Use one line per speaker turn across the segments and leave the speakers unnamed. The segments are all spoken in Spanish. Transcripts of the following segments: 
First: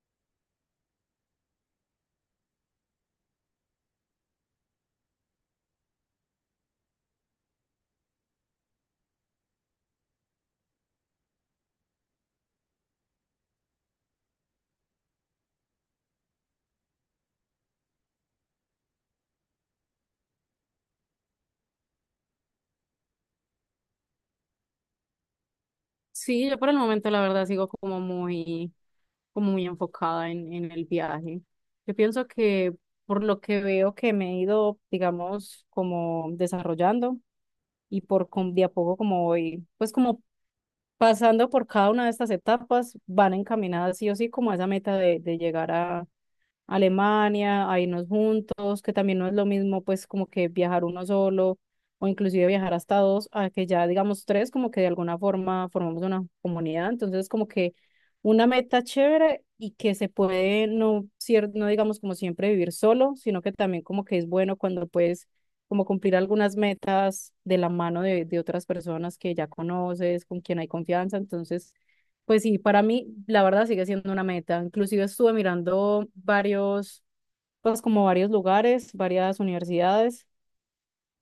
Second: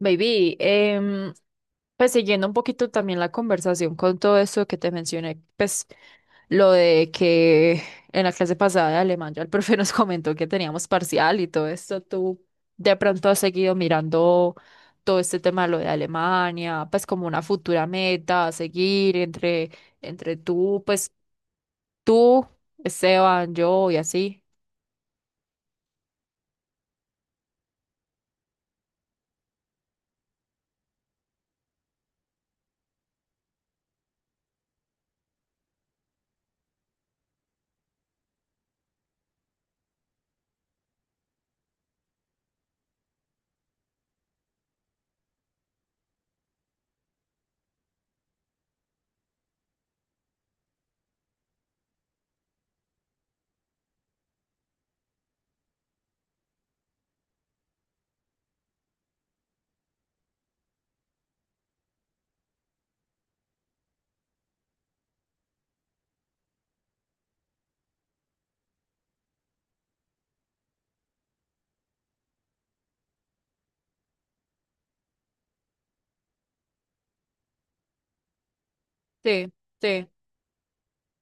Baby, pues siguiendo un poquito también la conversación con todo esto que te mencioné, pues lo de que en la clase pasada de alemán ya el profe nos comentó que teníamos parcial y todo esto, tú de pronto has seguido mirando todo este tema de lo de Alemania, pues como una futura meta a seguir entre tú, Esteban, yo y así.
Sí, yo por el momento la verdad sigo como muy enfocada en el viaje. Yo pienso que por lo que veo que me he ido, digamos, como desarrollando y de a poco como voy, pues como pasando por cada una de estas etapas, van encaminadas sí o sí como a esa meta de llegar a Alemania, a irnos juntos, que también no es lo mismo pues como que viajar uno solo o inclusive viajar hasta dos, a que ya digamos tres, como que de alguna forma formamos una comunidad. Entonces como que una meta chévere y que se puede no, no digamos como siempre vivir solo, sino que también como que es bueno cuando puedes como cumplir algunas metas de la mano de otras personas que ya conoces, con quien hay confianza. Entonces, pues sí, para mí la verdad sigue siendo una meta. Inclusive estuve mirando varios, pues como varios lugares, varias
Sí, sí.
universidades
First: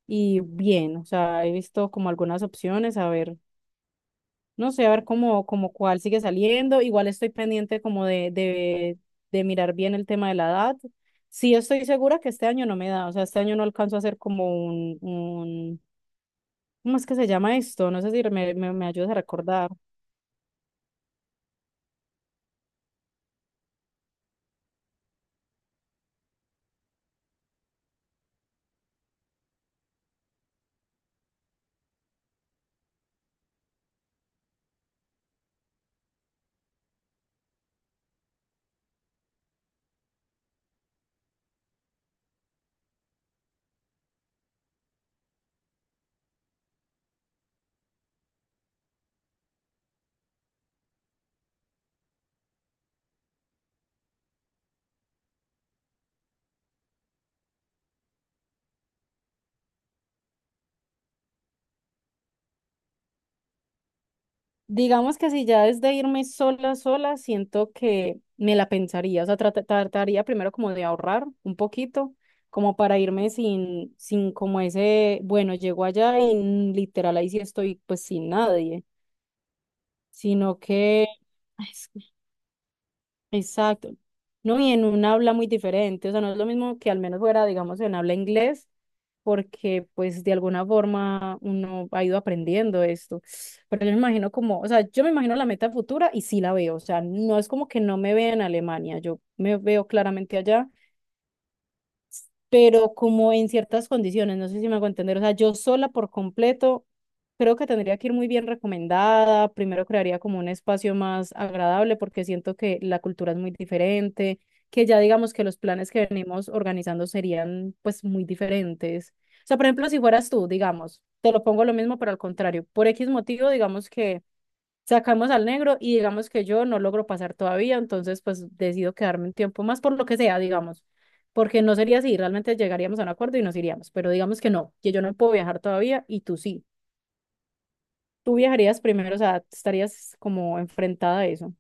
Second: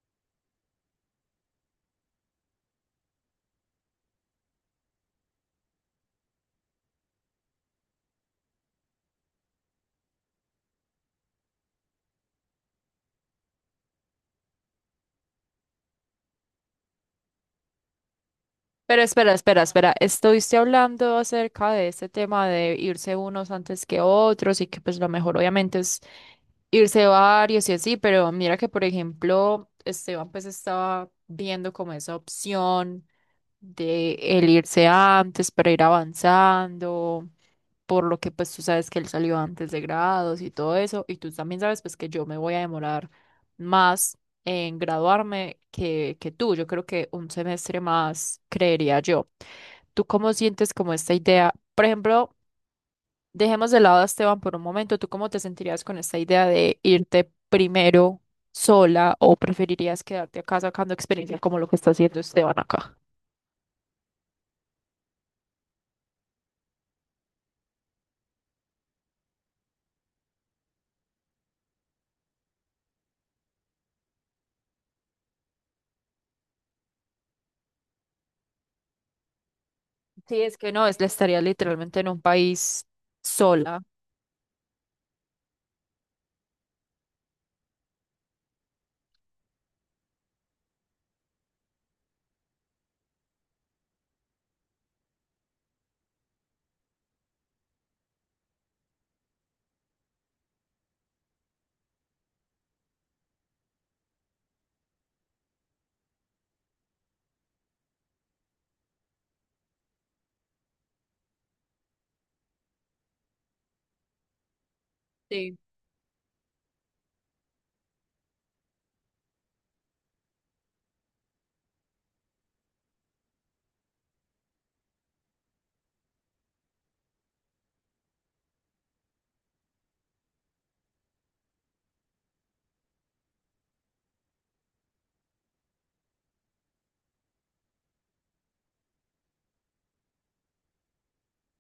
y bien, o sea, he visto como algunas opciones, a ver, no sé, a ver cómo, como cuál sigue saliendo. Igual estoy pendiente como de mirar bien el tema de la edad. Sí, estoy segura que este año no me da, o sea, este año no alcanzo a hacer como un, ¿cómo es que se llama esto? No sé si me
Pero
ayudas a
espera, espera,
recordar.
espera. Estuviste hablando acerca de este tema de irse unos antes que otros y que pues lo mejor obviamente es irse varios y así, pero mira que por ejemplo Esteban pues estaba viendo como esa opción de el irse antes para ir avanzando, por lo que pues tú sabes que él salió antes de grados y todo eso, y tú también sabes pues que yo me voy a demorar más en graduarme que tú. Yo creo que un semestre más, creería yo. ¿Tú cómo sientes como esta idea? Por ejemplo, dejemos de lado a Esteban por un momento. ¿Tú cómo te sentirías con esta idea de irte primero sola o preferirías quedarte acá sacando experiencia como lo que está haciendo Esteban acá?
Digamos que si ya desde irme sola, sola, siento que me la pensaría, o sea, trataría primero como de ahorrar un poquito, como para irme sin como ese, bueno, llego allá y literal ahí sí estoy pues sin nadie,
Sí, es
sino
que no,
que,
estaría literalmente en un país sola.
exacto. No, y en un habla muy diferente, o sea, no es lo mismo que al menos fuera, digamos, en habla inglés, porque pues de alguna forma uno ha ido aprendiendo esto. Pero yo me imagino como, o sea, yo me imagino la meta futura y sí la veo, o sea, no es como que no me vea en Alemania, yo me veo claramente allá pero como en ciertas condiciones, no sé si me hago entender, o sea, yo sola por completo, creo que tendría que ir muy bien recomendada, primero crearía como un espacio más agradable porque siento que la cultura es muy diferente, que ya digamos que
Sí.
los planes que venimos organizando serían pues muy diferentes. O sea, por ejemplo, si fueras tú, digamos, te lo pongo lo mismo, pero al contrario, por X motivo, digamos que sacamos al negro y digamos que yo no logro pasar todavía, entonces pues decido quedarme un tiempo más por lo que sea, digamos, porque no sería así, realmente llegaríamos a un acuerdo y nos iríamos, pero digamos que no, que yo no puedo viajar todavía y tú sí. Tú viajarías primero, o sea, estarías como enfrentada a eso.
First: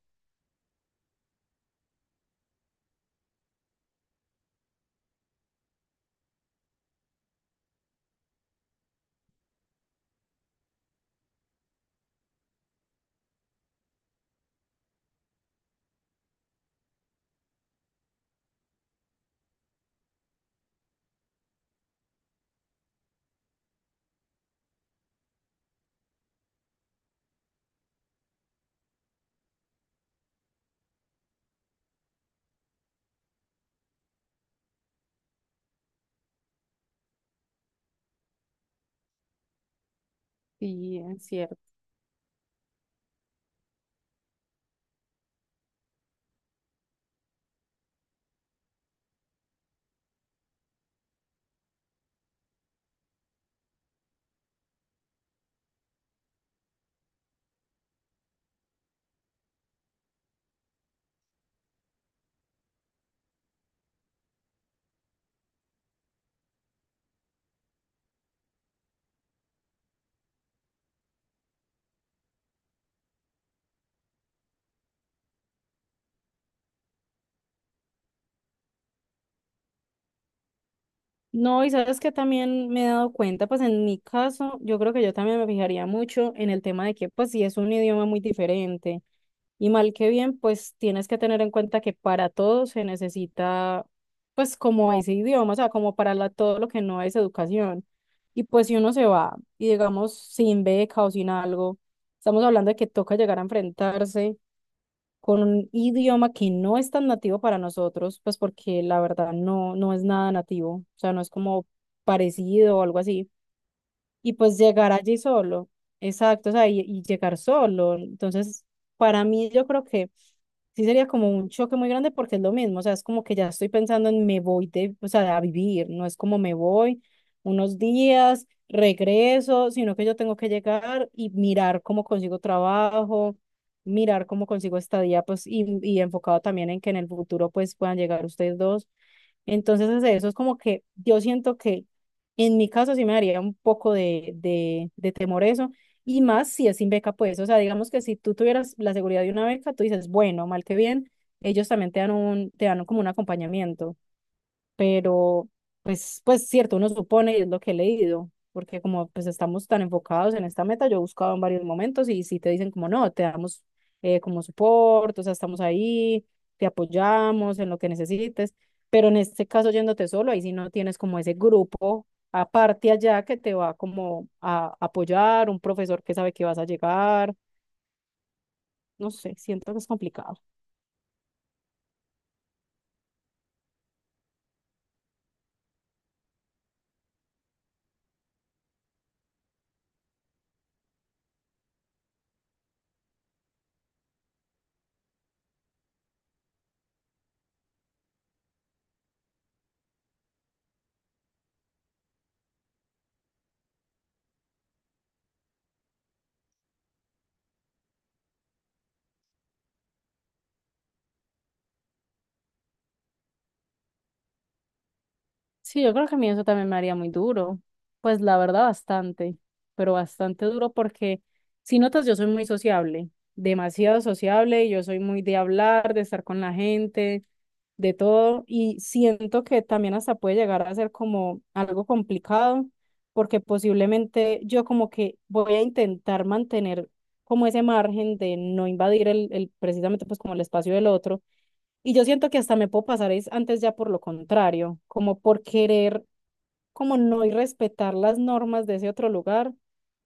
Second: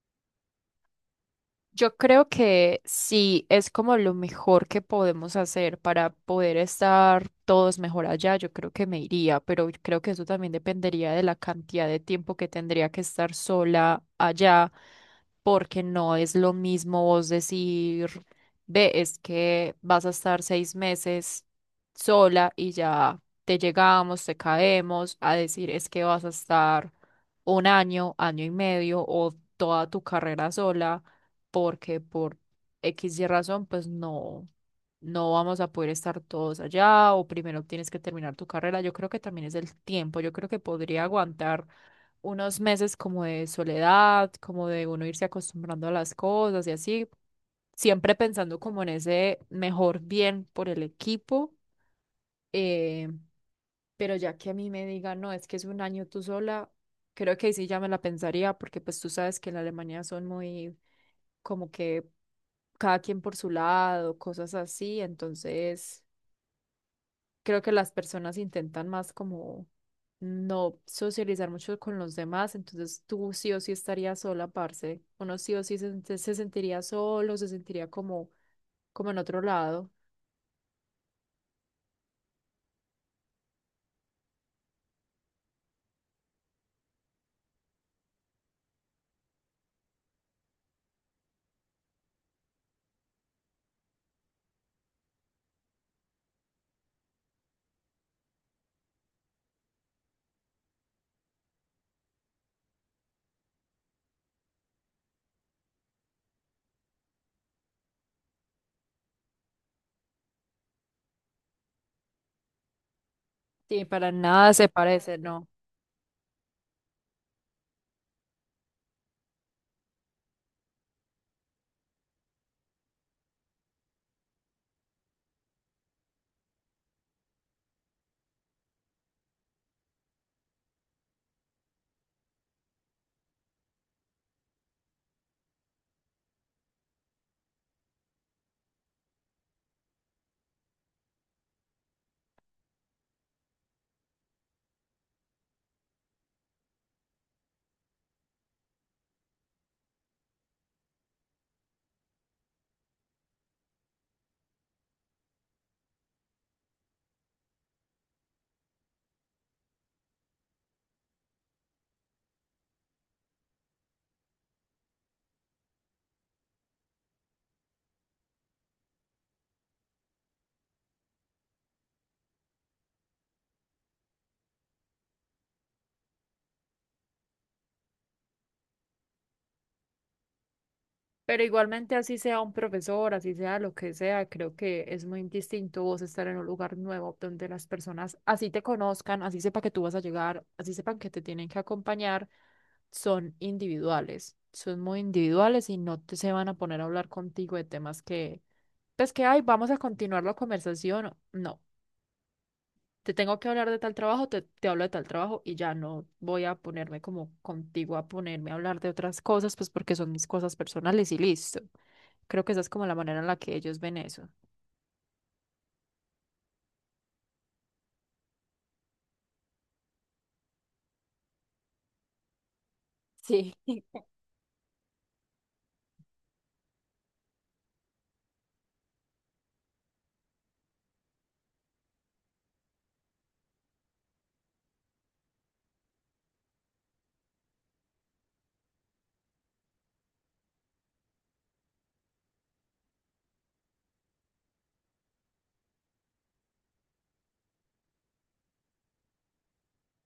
Yo creo que sí, es como lo mejor que podemos hacer para poder estar todos mejor allá. Yo creo que me iría, pero creo que eso también dependería de la cantidad de tiempo que tendría que estar sola allá, porque no es lo mismo vos decir, ve, es que vas a estar 6 meses sola y ya te llegamos, te caemos, a decir, es que vas a estar un año, año y medio o toda tu carrera sola porque por X y razón, pues no, no vamos a poder estar todos allá o primero tienes que terminar tu carrera. Yo creo que también es el tiempo. Yo creo que
Sí,
podría
es cierto.
aguantar unos meses como de soledad, como de uno irse acostumbrando a las cosas y así, siempre pensando como en ese mejor bien por el equipo. eh, pero ya que a mí me digan, no, es que es un año tú sola, creo que ahí sí ya me la pensaría, porque pues tú sabes que en Alemania son muy como que cada quien por su lado, cosas así, entonces creo que las personas intentan más como no socializar mucho con los demás, entonces tú sí o sí estarías sola, parce, uno sí o sí se, sentiría solo, se sentiría como en otro lado,
No, y sabes que también me he dado cuenta, pues en mi caso, yo creo que yo también me fijaría mucho en el tema de que, pues si es un idioma muy diferente y mal que bien, pues tienes que tener en cuenta que para todo se necesita, pues como ese idioma, o sea, como todo lo que no es educación. Y pues si uno se va y digamos sin beca o sin algo, estamos hablando de que toca llegar a enfrentarse con un idioma que no es tan nativo para nosotros, pues porque la verdad no, no es nada nativo, o sea, no es como parecido o algo así.
sí, para
Y
nada
pues
se
llegar allí
parece, ¿no?
solo, exacto, o sea, y llegar solo. Entonces, para mí yo creo que sí sería como un choque muy grande porque es lo mismo, o sea, es como que ya estoy pensando en me voy de, o sea, a vivir, no es como me voy unos días, regreso, sino que yo tengo que llegar y mirar cómo consigo trabajo, mirar cómo consigo estadía, pues, y enfocado también en que en el futuro pues puedan llegar ustedes dos. Entonces, eso es como que yo siento que en mi caso sí me daría un poco de temor eso, y más si es sin beca, pues, o sea, digamos que si tú tuvieras la seguridad de una beca, tú dices, bueno, mal que bien, ellos también te dan como un acompañamiento. Pero pues cierto, uno supone y es lo que he leído, porque como pues estamos tan enfocados en esta meta, yo he buscado en varios momentos y si te dicen como no, te damos como soporte, o sea, estamos ahí, te apoyamos en lo que necesites, pero en este caso yéndote solo, ahí sí no tienes como ese grupo aparte allá que te va como a apoyar, un profesor que sabe que vas a llegar, no sé, siento que es complicado.
Pero igualmente, así sea un profesor, así sea lo que sea, creo que es muy distinto vos estar en un lugar nuevo donde las personas así te conozcan, así sepa que tú vas a llegar, así sepan que te tienen que acompañar, son individuales, son muy individuales y no te, se van a poner a hablar contigo de temas que, pues que, ay, vamos a continuar la conversación. No, te tengo que hablar de tal trabajo, te hablo de tal trabajo y ya no voy a ponerme como contigo a ponerme a hablar de otras cosas, pues porque son mis cosas personales y listo. Creo que esa es como la manera en la que ellos ven eso.
Sí, yo creo que a mí eso también me haría muy duro. Pues la verdad, bastante, pero bastante duro porque si notas, yo soy muy sociable,
Sí.
demasiado sociable, yo soy muy de hablar, de estar con la gente, de todo, y siento que también hasta puede llegar a ser como algo complicado porque posiblemente yo como que voy a intentar mantener como ese margen de no invadir el precisamente pues como el espacio del otro y yo siento que hasta me puedo pasar es antes ya por lo contrario, como por querer, como no ir respetar las normas de ese otro lugar,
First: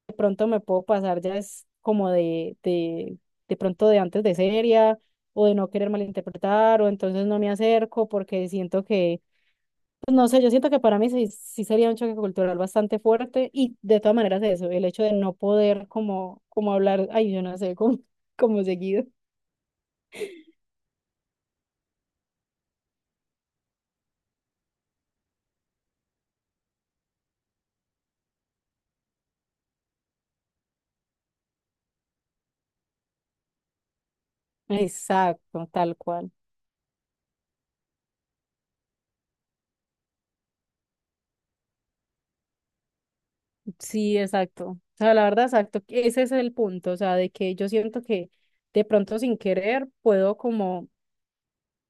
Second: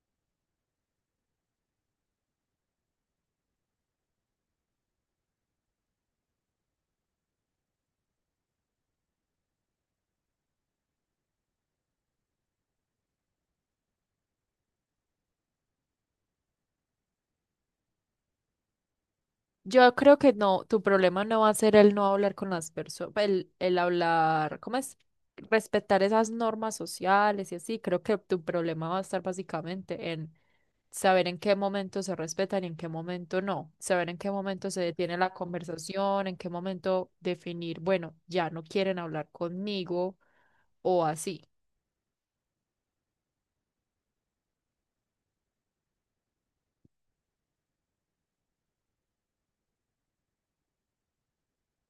de pronto me puedo pasar ya es como de pronto de antes de seria o de no querer malinterpretar o entonces no me acerco porque siento que, pues no sé, yo siento que para mí sí, sí sería un choque cultural bastante fuerte y de todas maneras eso, el hecho de no poder como hablar, ay, yo no sé, como seguido.
Yo creo que no, tu problema no va a ser el no hablar con las personas, el, hablar, ¿cómo es? Respetar esas normas sociales y así. Creo que tu problema va a estar básicamente en saber en qué momento se respetan y en qué momento no, saber en qué momento se detiene la
Exacto, tal
conversación,
cual.
en qué momento definir, bueno, ya no quieren hablar conmigo o así.
Sí, exacto. O sea, la verdad, exacto. Ese es el punto. O sea, de que yo siento que de pronto sin querer puedo como,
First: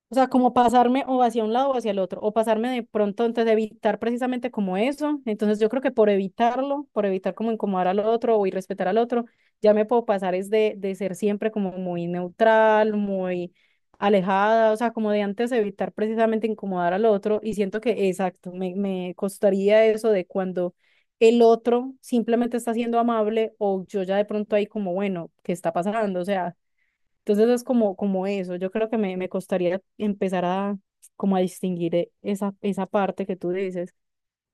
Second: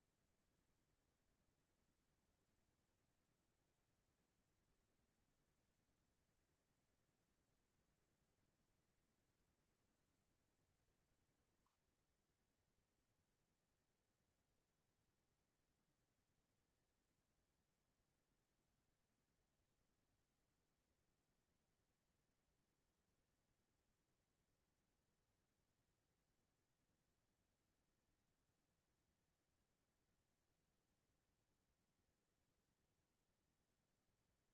o sea, como pasarme o hacia un lado o hacia el otro, o pasarme de pronto, entonces evitar precisamente como eso. Entonces yo creo que por evitarlo, por evitar como incomodar al otro o irrespetar al otro, ya me puedo pasar es de ser siempre como muy neutral, muy alejada, o sea, como de antes evitar precisamente incomodar al otro. Y siento que, exacto, me costaría eso de cuando el otro simplemente está siendo amable o yo ya de pronto ahí como, bueno, ¿qué está pasando? O sea, entonces es como eso, yo creo que me costaría empezar a como a distinguir esa parte que tú dices.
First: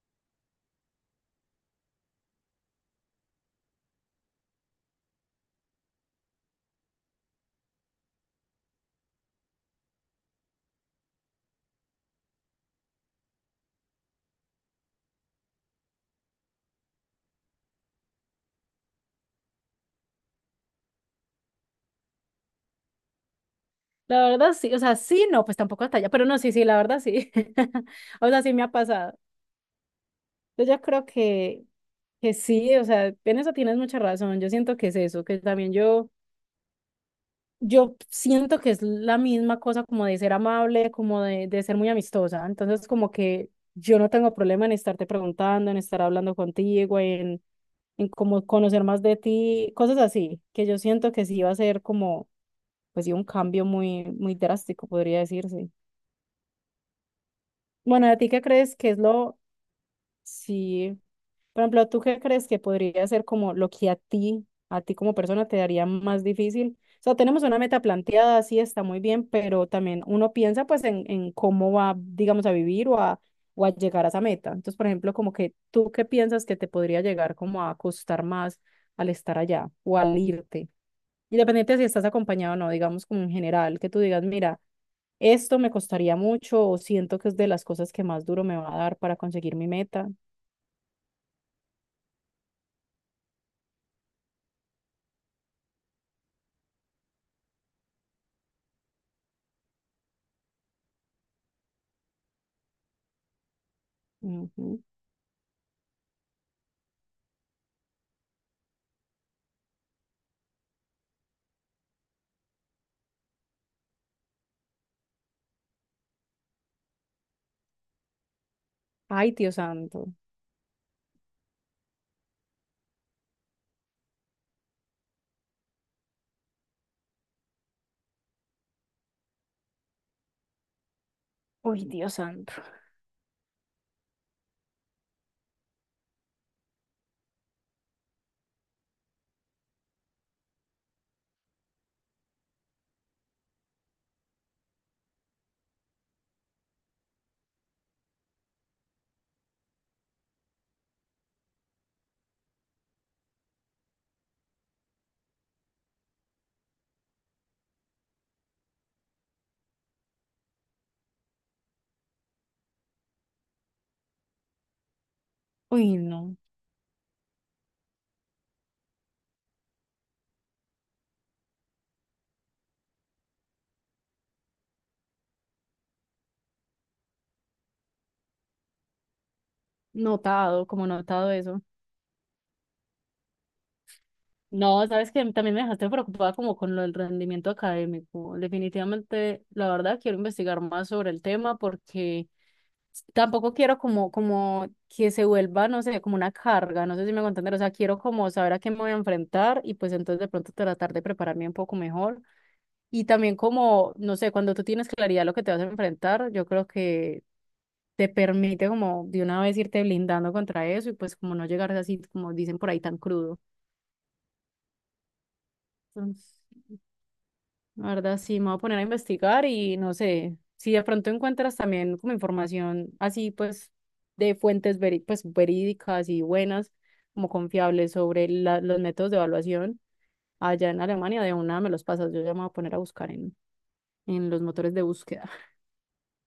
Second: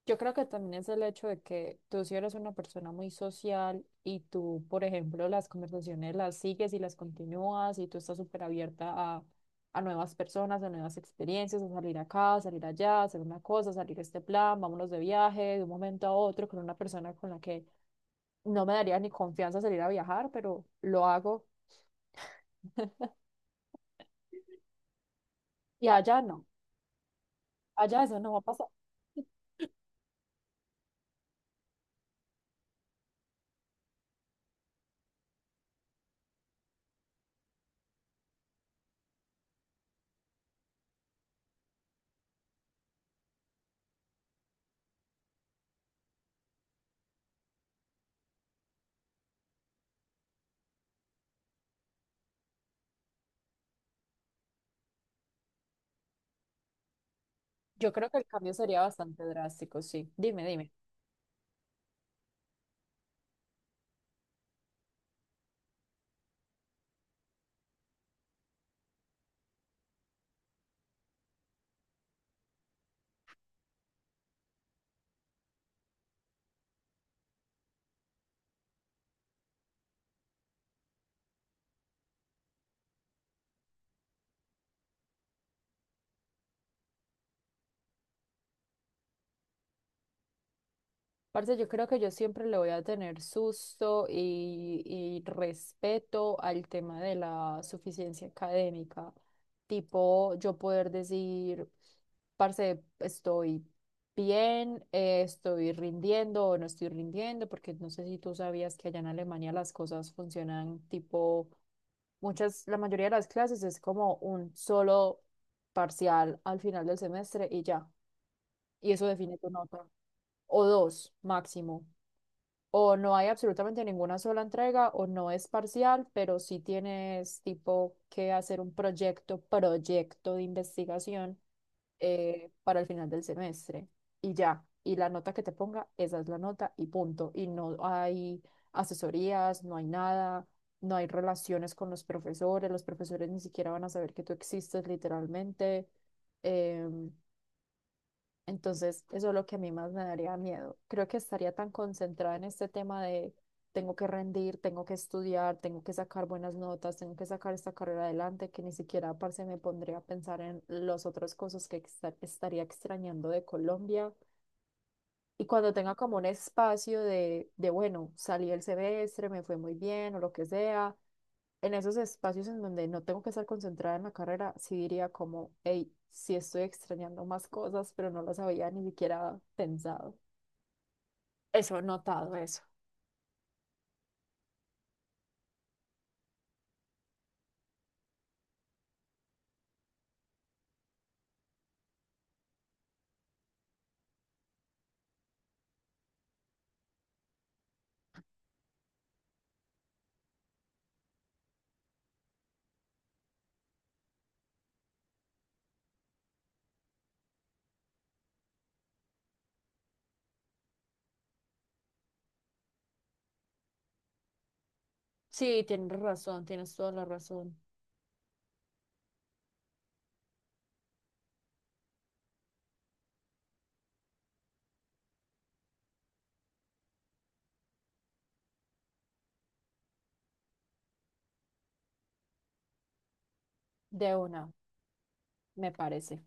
Yo creo que también es el hecho de que tú si eres una persona muy social y tú, por ejemplo, las conversaciones las sigues y las continúas y tú estás súper abierta a nuevas personas, a nuevas experiencias, a salir acá, a salir allá, a hacer una cosa, a salir a este plan, vámonos de viaje de un momento a otro con una persona con la que no me daría ni confianza salir a viajar, pero lo hago
La verdad sí, o sea, sí, no, pues tampoco
y
hasta allá,
allá
pero no,
no,
sí, sí, la verdad sí.
allá eso
O
no va a
sea, sí me
pasar.
ha pasado. Entonces yo creo que sí, o sea, en eso tienes mucha razón, yo siento que es eso, que también yo siento que es la misma cosa como de ser amable, como de ser muy amistosa, entonces como que yo no tengo problema en estarte preguntando, en estar hablando contigo, en como conocer más de ti, cosas así, que yo siento que sí va a ser como, pues sí, un cambio muy, muy drástico, podría decirse.
Yo
Bueno,
creo que
¿a
el
ti qué
cambio
crees
sería
que es
bastante
lo,
drástico, sí. Dime, dime.
sí, por ejemplo, tú qué crees que podría ser como lo que a ti como persona te daría más difícil? O sea, tenemos una meta planteada, sí está muy bien, pero también uno piensa pues en cómo va, digamos, a vivir o a llegar a esa meta. Entonces, por ejemplo, como que tú qué piensas que te podría llegar como a costar más al estar allá o al irte. Independiente de si estás acompañado o no, digamos como en general, que tú digas, mira, esto me costaría mucho o siento que es de las cosas que más duro me va a dar para conseguir mi meta.
Parce, yo creo que yo siempre le voy a tener susto y respeto al tema de la suficiencia académica. Tipo, yo poder decir, parce, estoy
Ujú.
bien, estoy rindiendo o no estoy rindiendo, porque no sé si tú sabías que allá en Alemania las cosas funcionan tipo, muchas, la mayoría de las clases es como un solo parcial al final del semestre y ya. Y eso
Ay,
define tu
Dios
nota.
santo.
O dos máximo o no hay absolutamente ninguna sola entrega o no es parcial, pero sí tienes tipo que hacer un proyecto de investigación
Uy, Dios santo.
para el final del semestre y ya. Y la nota que te ponga, esa es la nota y punto. Y no hay asesorías, no hay nada, no hay relaciones con los profesores ni siquiera van a saber que tú existes literalmente. Em, entonces, eso es lo que a mí más me daría miedo. Creo que estaría tan concentrada en este tema de tengo que rendir, tengo que estudiar, tengo que sacar buenas notas, tengo que sacar esta carrera adelante, que ni siquiera, parce, me pondría a pensar en las otras cosas que estaría extrañando de Colombia y cuando tenga
Uy,
como un
no.
espacio de, bueno, salí el semestre, me fue muy bien o lo que sea, en esos espacios en donde no tengo que estar concentrada en la carrera, sí diría como, hey, sí estoy extrañando más cosas, pero no las había ni siquiera pensado.
Notado, como notado eso.
Eso, notado eso.
No, sabes que también me dejaste preocupada como con lo del rendimiento académico. Definitivamente, la verdad, quiero investigar más sobre el tema porque tampoco quiero como que se vuelva, no sé, como una carga, no sé si me voy a entender, o sea, quiero como saber a qué me voy a enfrentar y pues entonces de pronto tratar de prepararme un poco mejor. Y también como, no sé, cuando tú tienes claridad de lo que te vas a enfrentar, yo creo que te permite como de una vez irte blindando contra eso y pues como no llegar así, como dicen por ahí, tan crudo.
Sí, tienes
Entonces,
razón, tienes toda la razón.
la verdad, sí, me voy a poner a investigar y no sé, si de pronto encuentras también como información así, pues, de fuentes pues, verídicas y buenas, como confiables sobre los métodos de evaluación allá en Alemania, de una me los pasas, yo ya me voy a poner a buscar en,
De
en los
una,
motores de búsqueda.
me parece.